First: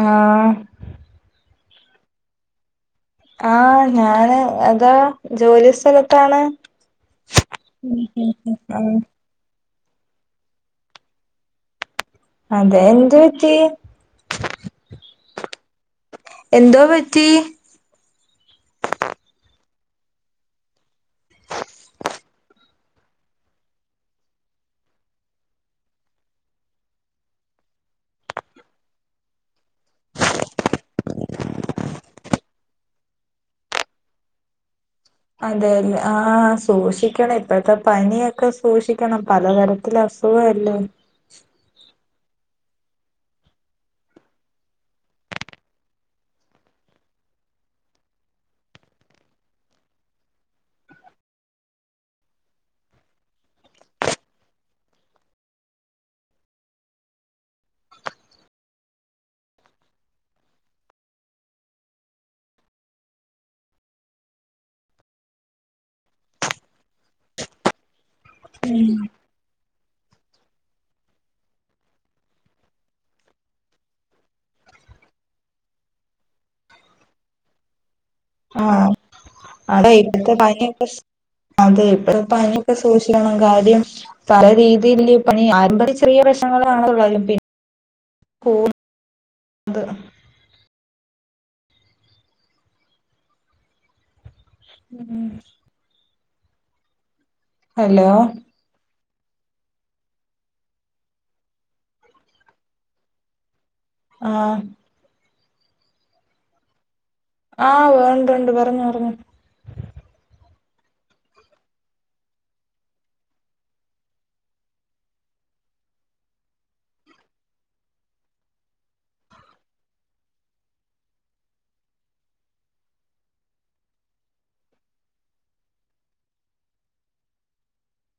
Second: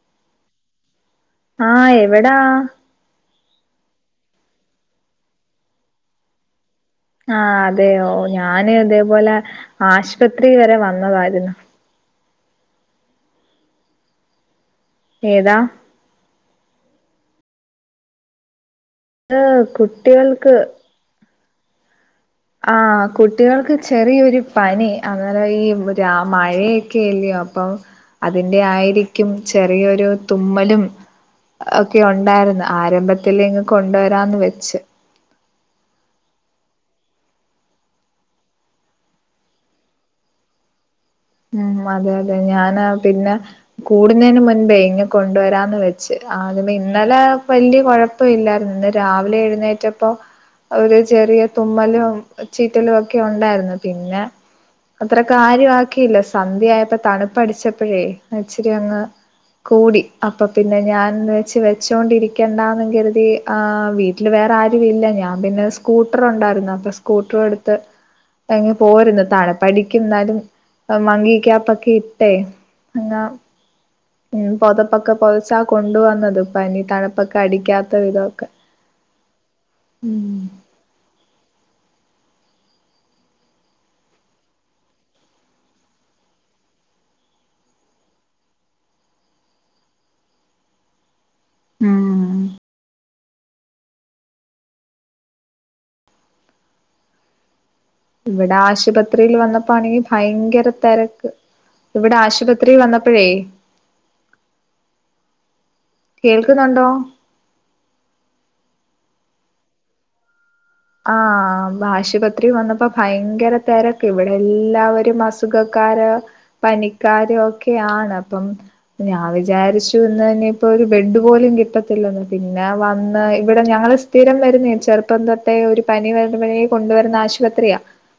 ആ ആ എവെടാ ആ ഞാന് അതാ ജോലി സ്ഥലത്താണ് ആ ഉം അതെയോ ഉം ഉം ഞാന് ആഹ് ഇതേപോലെ ആശുപത്രി വരെ വന്നതായിരുന്നു. അതെ എന്ത് പറ്റി ഏതാ എന്തോ പറ്റി അത് കുട്ടികൾക്ക് ആ കുട്ടികൾക്ക് ചെറിയൊരു പനി അങ്ങനെ ഈ രാ മഴയൊക്കെയല്ലയോ. അപ്പൊ അതിന്റെ ആയിരിക്കും ചെറിയൊരു തുമ്മലും ക്കെ ഉണ്ടായിരുന്നു ആരംഭത്തിലെ ഇങ്ങ് കൊണ്ടുവരാന്ന് വെച്ച്. അതെ ലെ ആ സൂക്ഷിക്കണം ഇപ്പഴത്തെ പനിയക്കെ സൂക്ഷിക്കണം പലതരത്തിലസു സുഖല്ലേ ഉം അതെ അതെ ഞാൻ ആ പിന്നെ കൂടുന്നതിന് മുൻപേ ഇങ്ങ് കൊണ്ടുവരാന്ന് വെച്ച് ആദ്യമേ ഇന്നലെ വല് വലിയ കുഴപ്പ ഇല്ലായിരുന്നു ഇന്ന് രാവിലെ എഴുന്നേറ്റപ്പ ഒരു ചെറിയ തുമ്മലും ചീറ്റലും ഒക്കെ ഉണ്ടായിരുന്നു പിന്നെ അത്ര കാര്യ ആക്കിയില്ല സന്ധ്യയപ്പോ തണുപ്പ്അടിച്ചപ്പോഴേ അച്ചിരി അങ്ങ് കൂടി അപ്പൊ പിന്നെ ഞാൻ വെച്ച് വെച്ചോണ്ടിരിക്കണ്ടാന്ന് കരുതി ആ വീട്ടില് വെ വേറെ ആരും ഇല്ല ഞാൻ പിന്നെ സ്കൂട്ടർ ഉണ്ടായിരുന്നു അപ്പൊ സ്കൂട്ടർ എടുത്ത് ഇങ്ങ് പോരുന്ന് തണുപ്പണിക്ക് എന്നാലും മങ്കി ക്യാപ്പക്കെ ഇട്ടേ അങ്ങാ - - ഉം പൊതപ്പൊക്കെ പൊതച്ചാ കൊണ്ടുവന്നത് പനി തണുപ്പൊക്കെ അടിക്കാത് ആ അതെ ഇപ്പത്തെ ഉം പനിയക്കെ ശ് അതെ ഇപ്പ് പനിയൊക്കെ സൂക്ഷിക്കണം കാര്യം പല രീതിയില്ലി പനി ആരംഭത്തി ചെറിയ ലക്ഷണങ്ങളെ കാണത്തൊള്ളാരി [inaudible] ഉം ഉം ഹലോ ഇവിടെ ആശുപത് ആശുപത്രിൽ വന്നപ്പോണെങ്കി ഭയങ്കര തിരക്ക് ഇവിടെ ആശുപത്രിൽ വന്നപ്പോഴേ ആഹ് കേൾക്കുന്നുണ്ടോ ആഹ് വേണ്ട് ഉണ്ട് പറഞ്ഞോ പറഞ്ഞോ ആഹ് ആശുപത്രി വന്നപ്പോ ഭയങ്കര തിരക്ക് ഇവിടെ എല്ലാവരും അസുഖക്ക ക്കാര് പനിക്കാരു ഒക്കെയാണ് അപ്പം ഞാൻ വിചാരിച്ചുന്ന് നിപ്പോ ഒരു ബെഡ് പോലും കിട്ടത്തില്ലന്ന് പിന്നെ വന്ന് ഇവിടെ ഞങ്ങള് സ്ഥിരം വരുന്നെ അ ചെറുപ്പം തൊ ട്ടേ ഒരു പനി വരുമ്പഴേ കൊണ്ടുവരുന്ന ആശുപത്രിയാ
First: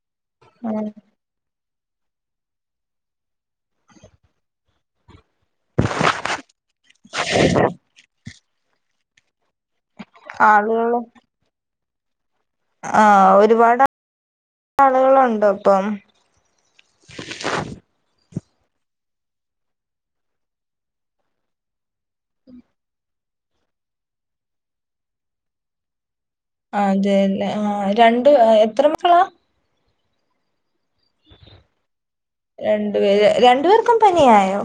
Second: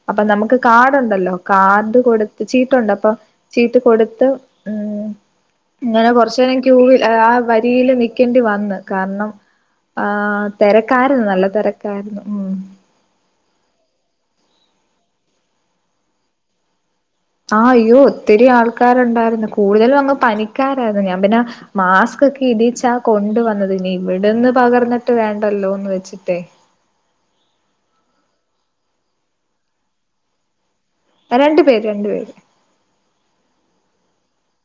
അപ്പൊ നമുക്ക് ആഹ് കാർഡുണ്ടല്ലോ കാർഡ് കൊടുത്ത് ചീട്ടുണ്ട് അപ്പൊ ചീട്ട് കൊടുത്ത് ങ് അങ്ങനെ കൊറച്ച്നേരം ക്യൂവില് ആ വരിയില് നിക്കേണ്ടി വന്നു കാരണം ആ് തിരക്കായിരുന്നു നല്ല തിരക്കായിരുന്നു മ് ആ ഒരുപാട് ആളുകളുണ്ടോ ഇപ്പം. ആ അയ്യോ ഒത്തിരി ആൾക്കാരുണ്ടായിരുന്നു കൂടുതലും അങ്ങ് പനിക്കാരായിരുന്നു ഞാൻ പിന്നെ മാസ് - - ക്കൊക്കെ ഇടിച്ചാ കൊണ്ട് വന്നത് ഇനി ഇവിടെന്ന് പകർന്നിട്ട് വേണ്ടല്ലോ എന്ന് വെച്ചിട്ടേ ആ അതെല്ല ആ രണ്ട് എത്ര മക്കളാ രണ്ടു പേര് രണ്ടു പേര് രണ്ടു പേര് രണ്ട് പേർക്കും പനിയായോ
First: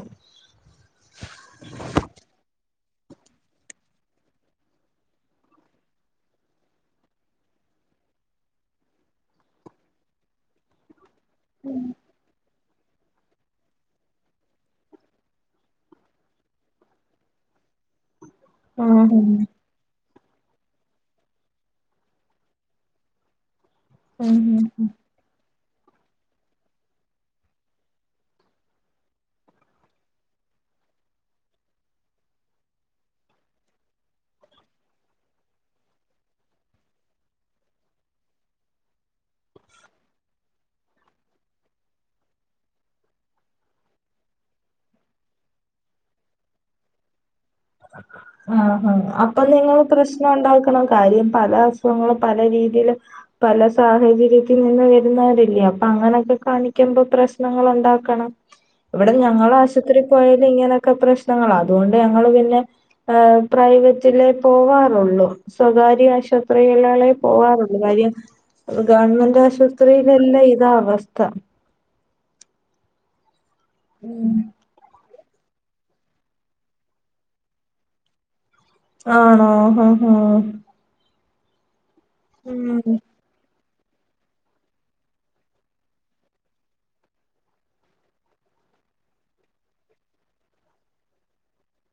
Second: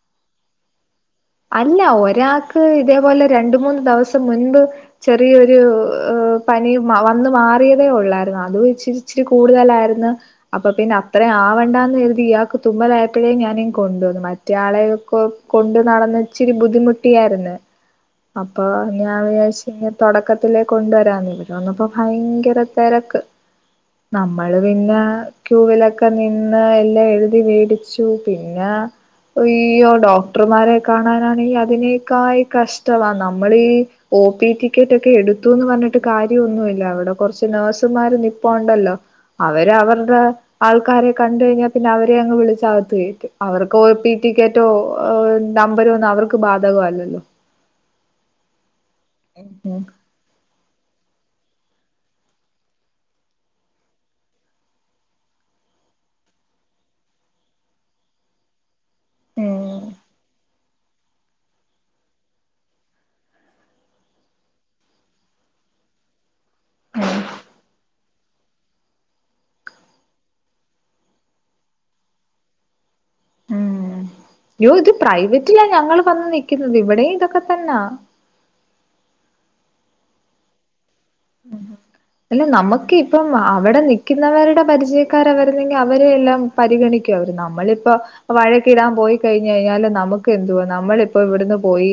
അല്ല ഒരാൾക്ക് ഇതേപോലെ രണ്ട് മൂന്ന് ദിവസം മുൻപ് ചെറിയൊരു പ്പം പനി മ വന്ന് മാറിയതേ ഒള്ളായിരുന്നു. അതും ഇച്ചിച്ചിരി കൂടുതലായിരുന്നു അപ്പൊ പിന്നെ അപ് അത്രയും ആവണ്ടാ എന്ന് കരുതി ഇയാൾക്ക് തുമ്മലായപ്പോഴേ ഞാനിങ്ങ് കൊണ്ടുവന്നു മറ്റുയാളെ യെക്യൊക്കെ കൊണ്ട് നടന്ന് ഇച്ചിരി ബുദ്ധിമുട്ടിയായിരുന്നു അപ്പൊ ആഹ് ഞാൻ ഉം വിചാരിചിങ്ങനെ തുടക്കത്തിലേ കൊണ്ടുവരാന്ന് ഇവിടെ വന്നപ്പോ ഭയങ്കര തിരക്ക് ഉം നമ്മള് പിന്നെ ക്യൂവിലൊക്കെ നിന്ന് എല്ലാം എഴുതി വേടിച്ചു പിന്നെ അയ്യോ ഡോക്ടർമാരെ കാണാനാണെങ്കിഅതിനകായും കഷ്ടവാനമ്മൾ ഈ ഒ പി ടിക്കറ്റ് ഒക്കെ എടുത്തുന്ന് പറ ന്നിട്ട് കാര്യംന്നുമല്ല അവിടെ കുറച്ച് നേഴ്സുമാര്നിപ്പഉണ്ടല്ലോ അവര് അവരുടെ ആൾക്കാരെ കണ്ട കഴിഞ്ഞാൽ പിന്നെ അവരെ അങ്ങ് വിളിച്ചകത്ത് കേറ്റുംഅവർക്ക് ഒ പി ടി ടിക്കറ്റോ നമ്പരോന്ന അവർക്ക് ബാധകംല്ലല്ലോ ആ ഹ അപ്പൊ നിങ്ങൾ പ്രശ്നം ഉണ്ടാക്കണം കാര്യം പല അസുഖങ്ങളും പല രീതിൽ പല സാഹചര്യത്തിൽ നിന്ന് വരുന്നവല്ലേ അപ്പ അങ്ങനൊക്കെ കാണിക്കുമ്പോ പ്രശ്നങ്ങ ഉണ്ടാക്കണം ഇവിടെ ഞങ്ങളൾ ഉം ആശുപത്രിയിൽ പോയല് ഇങ്ങനെയൊക്കെ പ്രശ്നങ്ങള അതുകൊണ്ട് ഞങ്ങള് പിന്നെ പ്രൈവറ്റിലേ പോവാറുള്ളൂ സ്വകാര്യ ആശുപത്രി കളിലെ പോകാറുുള്ളൂ കാര്യം ഗവൺമെന്റ് ആശുപത്രിയിലല്ല ഇതാ അവസ്ഥ ഉം പ്രൈവറ്റില ഞങ്ങൾ വന്ന് നിക്കുന്നത് ഇവിടെയും ഇതൊക്കെ തന്നാ ആണോ ആഹ ഹഹ ഉ അല്ല നമുക്ക് ഇപ്പ അവിടെ നൽക്കുന്നവരുടെ പരിചയക്കർ വരുന്നെങ്കിൽ അവരെ എല്ലാം പരിഗണിക്കും അവ നമ്മളിപ്പോ വഴ ക്ക്ഇടാൻ പോയി കഴിഞ്ഞ കഴിഞ്ഞാൽ നമുക്ക് എന്തുവാ നമ്മള ഇപ്പോ ഇവിടുന്ന് പോയി്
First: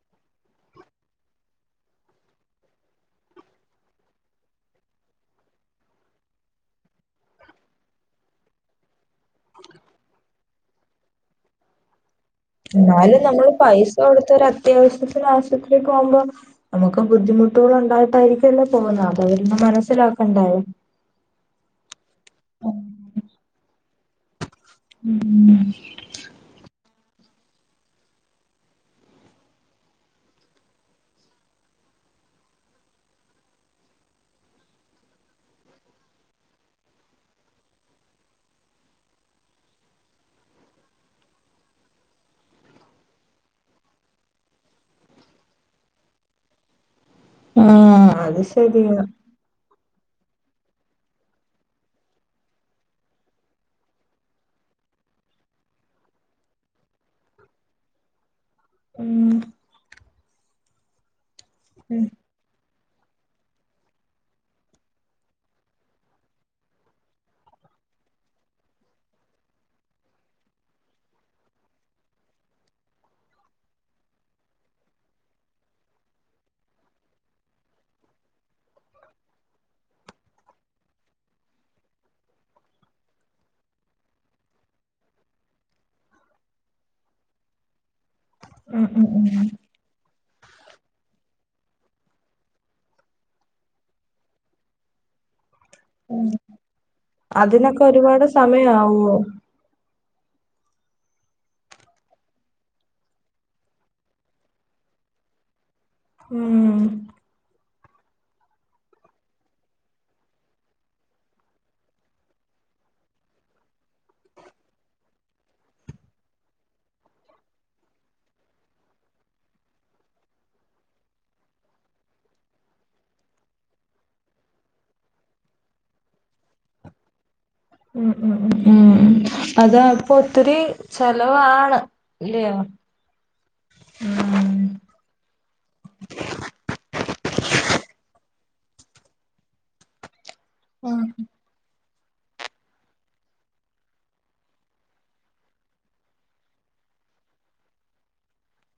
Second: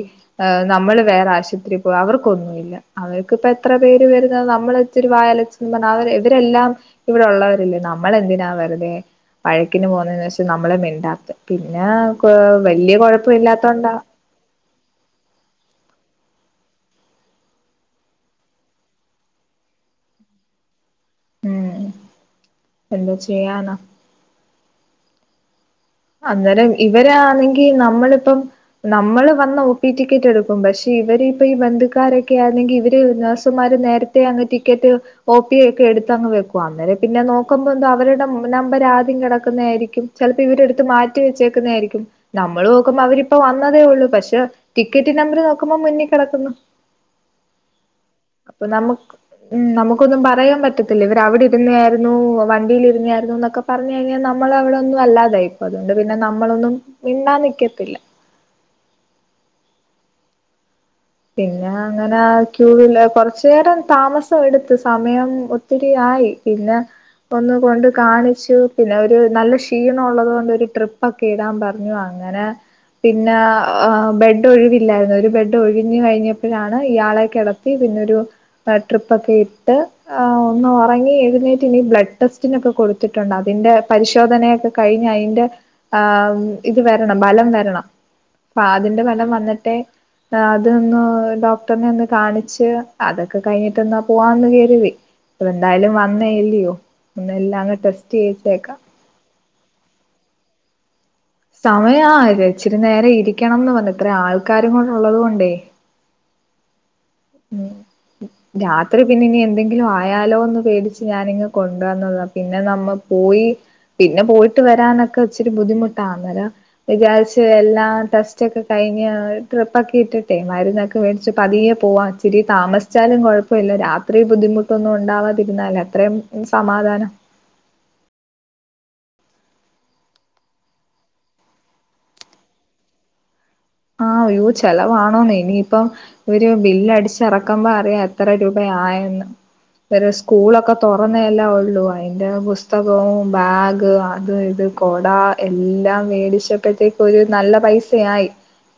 നമ്മള് വേറെ ആശു പോ അവർക്കൊന്നുമ ഇല്ല അവർക്ക ഇപ്പ എത്ര പേര് വരുന്നത് നമ്മളച്ചിരി വായൽച്ചന്ന് പറഞ്ഞ ഇവരെല്ലാം ഇവിടെള്ളവരില്ലേ നമ്മളെന്തിനാ വെുതെ വഴക്കിന് പോകുന്നെന്ന് വെച്ച നമ്മളെ മിണ്ടാത്ത പിന്നെ വല്യ എന്നാലും കൊഴപ്പം നമ്മള് പൈസ ഇല്ലാത്തോണ്ടാ കൊടുത്ത ഒരു അത്യാവശ്യത്തിന് ആശുത്രി പോകുമ്പോ നമുക്ക് ബുദ്ധിമുട്ടുകൾ ഉണ്ടായിട്ടായിരിക്കുംല്ലേ പോന്നത് അത അവര് മനസ്സിലാക്കണ്ടായും ഉം എന്തൊ ചെയ്യാനാ ഉം അന്നേരം ഇവരാന്നെങ്കി നമ്മളിപ്പം നമ്മള് വന്ന ഒ പി ടിക്കറ്റ് എടുക്കും പക്ഷെ ഇവര്പ്പൊ ഈ ബന്ധുക്കാരൊക്കെ ആണെങ്കി ഇവര് നേഴ്സുമാർ നേരത്തെ അങ്ങ് ടിക്കറ്റ് ഒ പി ഒക്കെ എടുത്തങ്ങ് വെക്കും അന്നേരം പിന്നെ നോക്കുമ്പന്താ അവരുടെമുന്നേ അവരാദ്യം കെടക്കുന്നയാരിക്കും ചിലപ്പോ ഇവരെടു ടുത്ത്മാറ്റിവെച്ചേക്കുന്നതരിക്കും നമ്മൾ നോക്കുമ്പോ അവരിപ്പ വന്നതേ ഉള്ളൂ പക്ഷെ ടിക്കറ്റ് നമ്പർ നോക്കുമ്പോ മുന്നിക്കിടക്കുന്നു ആഹ അത് ശരിയാ നമക്കൊന്നും പറയാൻ പറ്റത്തില്ല ഇവര വിടിരുന്നയാരുന്നു വണ്ടീലിരുന്നയാരുന്നു എന്നൊക്കെ പറഞ്ഞ കഴിഞ്ഞാൽ നമ്മള അവിടെന്നും ല്ലാതായി ഇപ്പൊ അതുകൊണ്ട് പിന്നെ നമ്മളൊന്നും മിണ്ടാ നിക്കത്തില്ല ഉം പിന്നെ ഉം അങ്ങനെ ക്യൂവില് കൊറച്ചേരം താമസം എടുത്ത് സമയം ഒത്തിരി ആയി പിന്നെ ഒന്ന് കൊണ്ട് കാണിച്ചു പിന്നെ ഒരു നല്ല ക്ഷീണം ഉള്ളത് കൊണ്ട് ഒരു ട്രിപ്പൊക്കെ ഇടാൻ പറഞ്ഞു അങ്ങനെ പിന്ന ബെഡ് ഒഴിവില്ലായിരുന്നു ഒരു ബെഡ് ഒഴി ഞ്ഞ്കഴിഞ്ഞപ്പോഴാണ് ഇയാളെ കിടത്തി പിന്നൊരു ട്രിപ്പ് ഒക്കെ ഇട്ട് ഒന്ന് ഒറങ്ങി എഴുന്നേറ്റ് ഇനി ബ്ലഡ് ടെസ്റ്റിനൊക്കെ കൊടുത്തിട്ടുണ്ട് അതി തിന്റെ പരിശോധനയൊക്കെ കഴിഞ്ഞ് അയിന്റ ആ ഇത് വരണം ഫലം വരണം അ ഉം അതിന്റെ ഉം ഫലം ഉം വന്നിട്ടേ ആ ഡോക്ടറിനെ ഒന്ന് കാണിച്ച് അതൊക്കെ കഴിഞ്ഞിട്ട്ന്നാ പോവാന്ന് കരുതി അപ്പ എന്തായാലും ഉം വന്നേല്ലയോ ഒന്ന് എല്ലാം അങ്ങ് അതിനൊക്കെ ടെസ്റ്റ് ഒരുപാട് ചെയ്ച്ചേക്കാം സമയാവോ? സമയ ആ ഇച്ചിരി നേര ഇരിക്കണംന്ന് പറഞ്ഞ ഇത്ര ആൾക്കാരും കൂടെള്ളത് കൊണ്ടേ ഉം ഉം രാത്രി പിന്ന ഇനി എന്തെങ്കിലും ആയാലോന്ന് പേടിച്ച് ഞാനിങ്ങ് കൊണ്ടുവന്നതാണ് പിന്നെ നമ്മ പോയി പിന്നെ പോയിട്ട് വരാനൊക്കെ ഒച്ചിരി ബുദ്ധിമുട്ടാന്നേരം വിചാരിച് എല്ലാം ടെസ്റ്റ ഒക്കെ കഴിഞ്ഞ് ഞ്ഞ്ട്രിപ്പ്ക്കെ ഇട്ടിട്ടെ മരുന്നൊക്കെ മേടിച്ച പതിയെ പോവാ ചിരി താമസിച്ചാലും കുഴപ്പ ഇില്ല രാത്രി ബുദ്ധിമുട്ടൊന്നും ഉണ്ടാവാതിരുന്നാല് അത്രയും സമാധാനം ഉം ഉം ഉ ഉം ഉ അതാ ഇപ്പൊ ഒത്തിരി ചെലവാണ് ഇല്ലയോ ആ അയ്യൂ ഉം ചെലവാണോന്ന് ഇനിയിപ്പ ഇവര് ബില്ലടിച്ചിറക്കുമ്പോ അറിയാ എത്ര രൂപയായെന്ന് ഇവരെ സ്കൂളൊക്കെ ഉം തുറന്നേല്ലേ ഒള്ളു അയിന്റെ പുസ്തകവും ബാഗ് അത് ഇത് കൊട എല്ലാം മേടിച്ചപ്പെത്തെ ഒരു നല്ല പൈസയായി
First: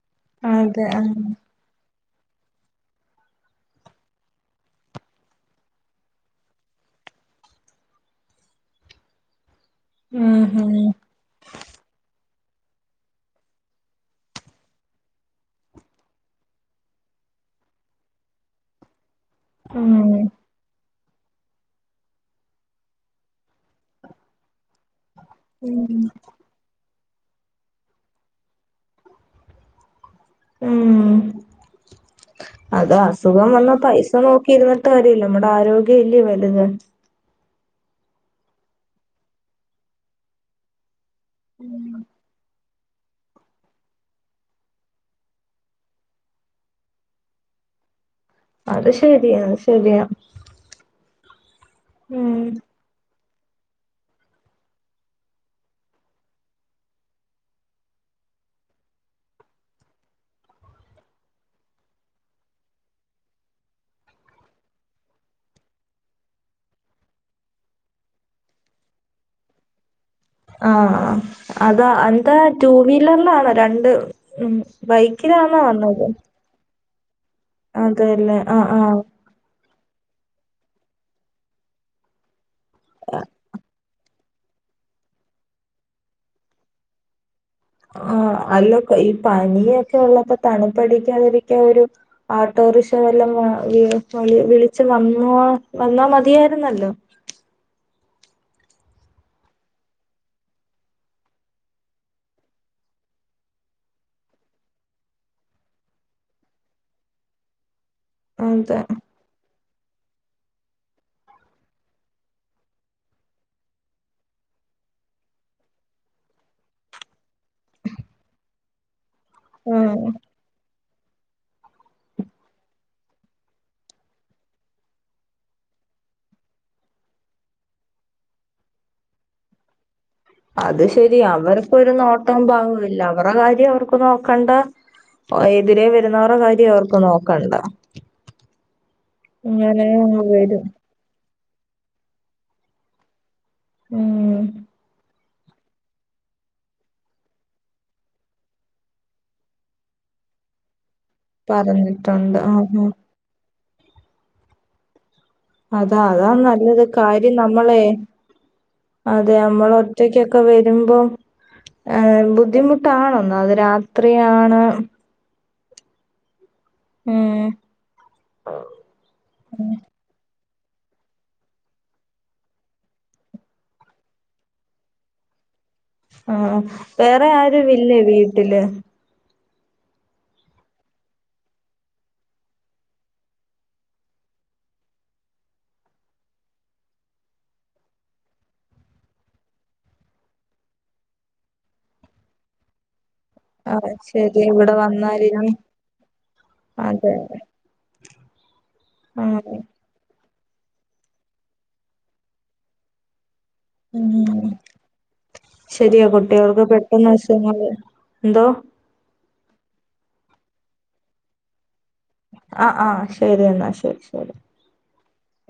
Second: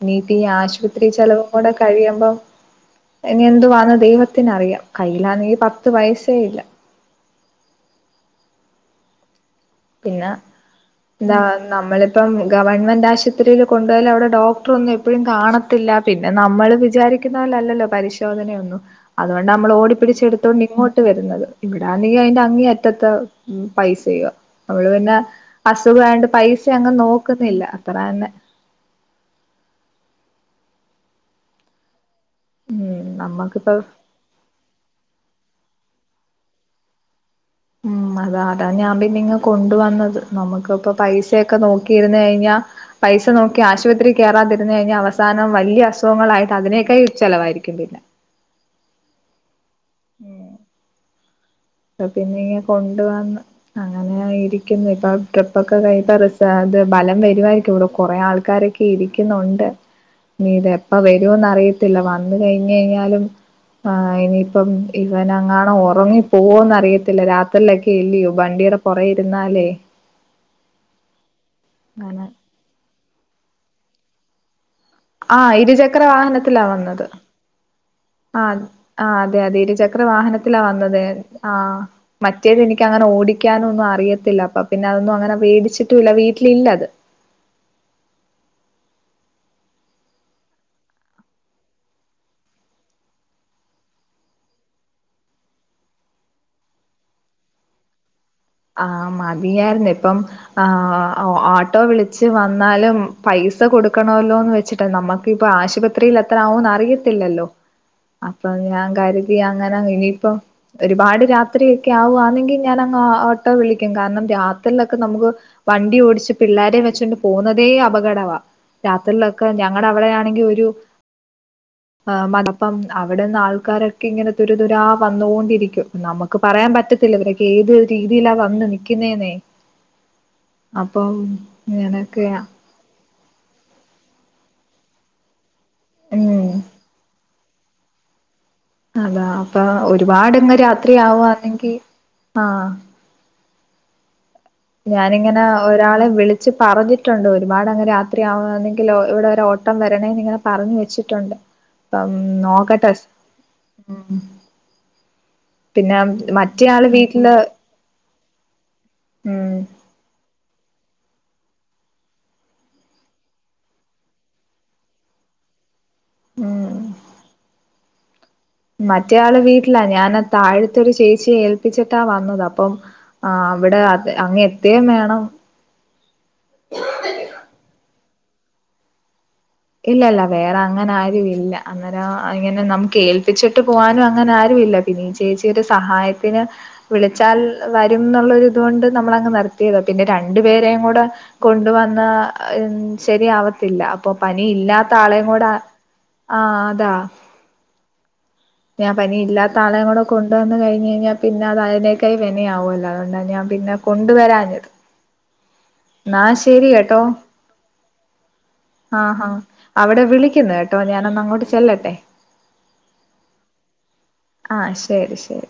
ഇനിട്ടി ഈ അതെ ആശുപത്രി ആഹ് ചെലവും കൂടെ കഴിയു മ്പം ഇനി എന്തുവാന്ന് ദൈവത്തിനറിയാം കയ്യിലാന്നെ പത്ത് പൈസേല്ല പിന്നെ ഉം ഉം ന്താ നമ്മളിപ്പം ഗവൺമെന്റ് ആശുത്രില് കൊണ്ടു യാല് അവിടെ ഡോക്ടറൊന്നും എപ്പോഴും കാണത്തില്ല പിന്നെ നമ്മൾ വിചാരിക്കുന്ന അ ലല്ലല്ലോ പരിശോധനയൊന്നും അതുണ്ട് നമ്മള് ഉം ഓടിപിടിച്ചെടുത്തോണ്ട് ഇങ്ങോ ട്ട് വര്ന്നത് ഇവിടാന്നെ അയിന്റെ അങ്ങി അറ്റത്ത് പൈസയോ അവള് പിന്നെ ഉം അസുഖായൊണ്ട് പൈസ അങ്ങ് നോ ക്കുന്നില്ല അത്രന്നെ ഉം അത് ഉം അസുഖം വന്ന നമ്മക്കിപ്പോ പൈസ നോക്കി ഇരിന്നിട്ട് കാര്യല്ല നമ്മടെ ആരോഗ്യം ഇല്യ വ തന്നെ ഉം അതാ അതാ ഞാൻ പിന്നെ ഇങ്ങ് കൊണ്ടുവന്നത് നമുക്ക്‌പ്പൊ പൈസയൊക്കെ നോക്കിയിര്ന്ന് കഴിഞ്ഞാ പൈസ നോക്കി ആശുപത്രിൽ കയറാതിര്ന്ന് കഴിഞ്ഞാ അവസാനം വലിയ അസുഖങ്ങളായിട്ട് അതിനേക്ക ചെലവായിരിക്കും ഇല്ല അത് ശെരിയ ശരിയാ ഉം പിന്നെ ഇങ്ങെ കൊണ്ടുവന്ന് അങ്ങനായിരിക്കുന്നു ഇപ്പൊ ട്രിപ്പൊക്കെ കഴി [unintelligible] ഇപ്പൊ [unintelligible] ഭലം വരു ആയിരിക്കും ഇവ്ടെ കൊറെ ആൾക്കാ കാരൊക്കെ ഇരിക്കുന്നുണ്ട് നീ ഇത എപ്പ വര്ന്ന് അറിയത്തില്ല വന്ന് കഴിഞ്ഞഴിഞ്ഞാലും ആ ഇനിയിപ്പം ഇവൻ അങ്ങാണ ഒ റങ്ങി പോവോന്നറിയത്തില്ല രാത്രിലക്കെ എ ല്ലയോ ബണ്ടിയടെ പുറയിരുന്നാലേ ആ ആ അതാ എന്താ ടു വീലറിലാണോ രണ്ട് മ് ബൈക്കിലാണോ വന്നത് അതെല്ലേ ആ ആഹ് ആഹ് ആ അതെ അതെ ഇരു ച ക്ര വാഹനത്തിലാ വന്നത് ആ മറ്റേത് എനിക്കങ്ങനെ ഓടിക്കാന ഒന്നും അറിയ ത്തില്ല അപ്പ പിന്നെ അതൊന്നും അങ്ങനെ വേടിച്ചിട്ടുല്ല വീട്ടിലില്ലത് ആ അല്ല ഈ പനിയൊക്കെ ഉള്ളപ്പോ തണുപ്പടിക്കാതിരിക്ക ഒരു ആട്ടോ റിശവല്ലോം വ വി വിളിച്ചു വന്നോ വന്നാ മതിയായിരുന്നല്ലോ ആ മതിയായിരുന്നു ഇപ്പം ആ ഓട്ടോ വിളിച്ച് വന്നാലും പൈ സ കൊടുക്കണല്ലോ എന്ന് വെച്ചിട്ട നമ്മക്ക് ഇപ്പൊ ആശുപത്രിയിൽ എത്ര ആവൊന്ന് അറിയത്തില്ലല്ലോ അപ്പൊ അതെ ഞാൻ കരുതി അങ്ങനെ ഇനിയിപ്പ ഒരുപാട് രാത്രിയൊക്കെ ആവു ന്നെങ്കിൽ ഞാനങ്ങ് ആ ഓ ട്ടോ വിളിക്കും കാരണം രാത്രിയിലൊക്കെ നമുക്ക് വണ്ടി ഓടിച്ച് പിള്ളോരെ വെച്ചോണ്ട് പോവുന്നതേ അപകടവാ രാത്രിയിലൊക്കെ ഞങ്ങള ഉം അവിടെ ആണെങ്കിൽ ഒരു ആ മടപ്പം അവിടെന്ന് ആൾക്കാരൊക്കെ ഇങ്ങനെ തുരു തുരാ വന്നോണ്ടിരിക്കും നമുക്ക് പറയാൻ പറ്റ റ്റത്തില്ല ഇവരക്ക ഏത് രീതിയിലാ വന്ന് നിക്കുന്നേന്നെ അത് ശരി അവർക്ക് ഒരു നോട്ടം പാവോല്ല അവറ കാര്യം അവർക്ക് നോക്കണ്ട എതിരെ വരുന്നവരുടെ ഉം കാര്യ അവർക്ക് നോക്കണ്ട അതാ അപ്പൊ ഇങ്ങനെ അങ്ങ് ഒരുപാട്ങ്ങ് വരും രാത്രിയാവുണെങ്കി ആ ഉം ഞാനിങ്ങനെ ഒരാളെ വിളിച്ച് പറഞ്ഞിട്ടുണ്ട് ഒരുപാട് അങ്ങെ രാത്രിയാവെന്നെങ്കിൽ ഇവിടെരെ ഓട്ടം വരണന്ന് ഇങ്ങനെ പറഞ്ഞു വെച്ചിട്ടുണ്ട് മ് പറഞ്ഞിട്ടുണ്ട് ആഹ് നോക്കട്ടെ ഉ പിന്നെ അതാ അതാ നല്ലത് മറ്റയാള് വീട്ട് ല് കാര്യം നമ്മളെ അതെ നമ്മൾ ഒറ്റക്കൊക്കെ വ രുമ്പം ഏ ബുദ്ധിമുട്ടാണൊന്നാമത് രാത്രിയാണ് ഉം ഊമ് മറ്റേയാള് വീട്ടിലാ ഞാനത് താഴത്തൊരു ചേച്ചി ഏൽപ്പിച്ചിട്ടാ വന്നത് അപ്പം അവിടെ അങ്ങ് എത്തേം വേണം ആ വേറെ ആരുവില്ലേ വീട്ടില് ഇല്ലല്ല. വേറെ അങ്ങനാരുവില്ല. അന്നേരം ഇങ്ങനെ നമുക്ക് ഏൽപ്പിച്ചിട്ട് പോകാനും അങ്ങനെ ആരും ഇല്ല. പിന്നെ ഈ ചേച്ചി ഒരു സഹായത്തിന് വിളിച്ചാൽ വരും ന്നുള്ള ഒര് ഇതോണ്ട് നമ്മളങ് നിർ യതാ. പിന്നെ രണ്ടുപേരെയും കൂടെ കൊണ്ടുവന്ന ശരിയാവത്തില്ല ആഹ് അപ്പൊ ശരി ഇനി ഇവിടെ ഇല്ലാത്ത ആളെയും കൂടെ വന്നാലിനി ആ അതാ അതെ ഞാൻ പനി ഇല്ലാത്ത ആഹ് ആളെം കൂടെ കൊ ണ്ട് വന്ന് കഴിഞ് കഴിഞ്ഞാൽ പിന്നെ അതിനേക്കായി വെനയാകുവല്ലൊ അതോണ്ടാ ഞാൻ പിന്നെ ഉം കൊണ്ടുവരാഞ്ഞത് ശരിയാ എന്നാ കുട്ടികൾക്ക് ശരി പെട്ടെന്ന് അസുഖങ്ങള് എന്തോ ആ ഹാ അവിടെ വിളിക്കുന്നു കേട്ടോ ഞാനൊന്ന് അങ്ങോട്ട് ചെല്ലട്ടെ ആ ആ ശരി എന്നാ ശരി ശരി ആഹ് ശരി ശരി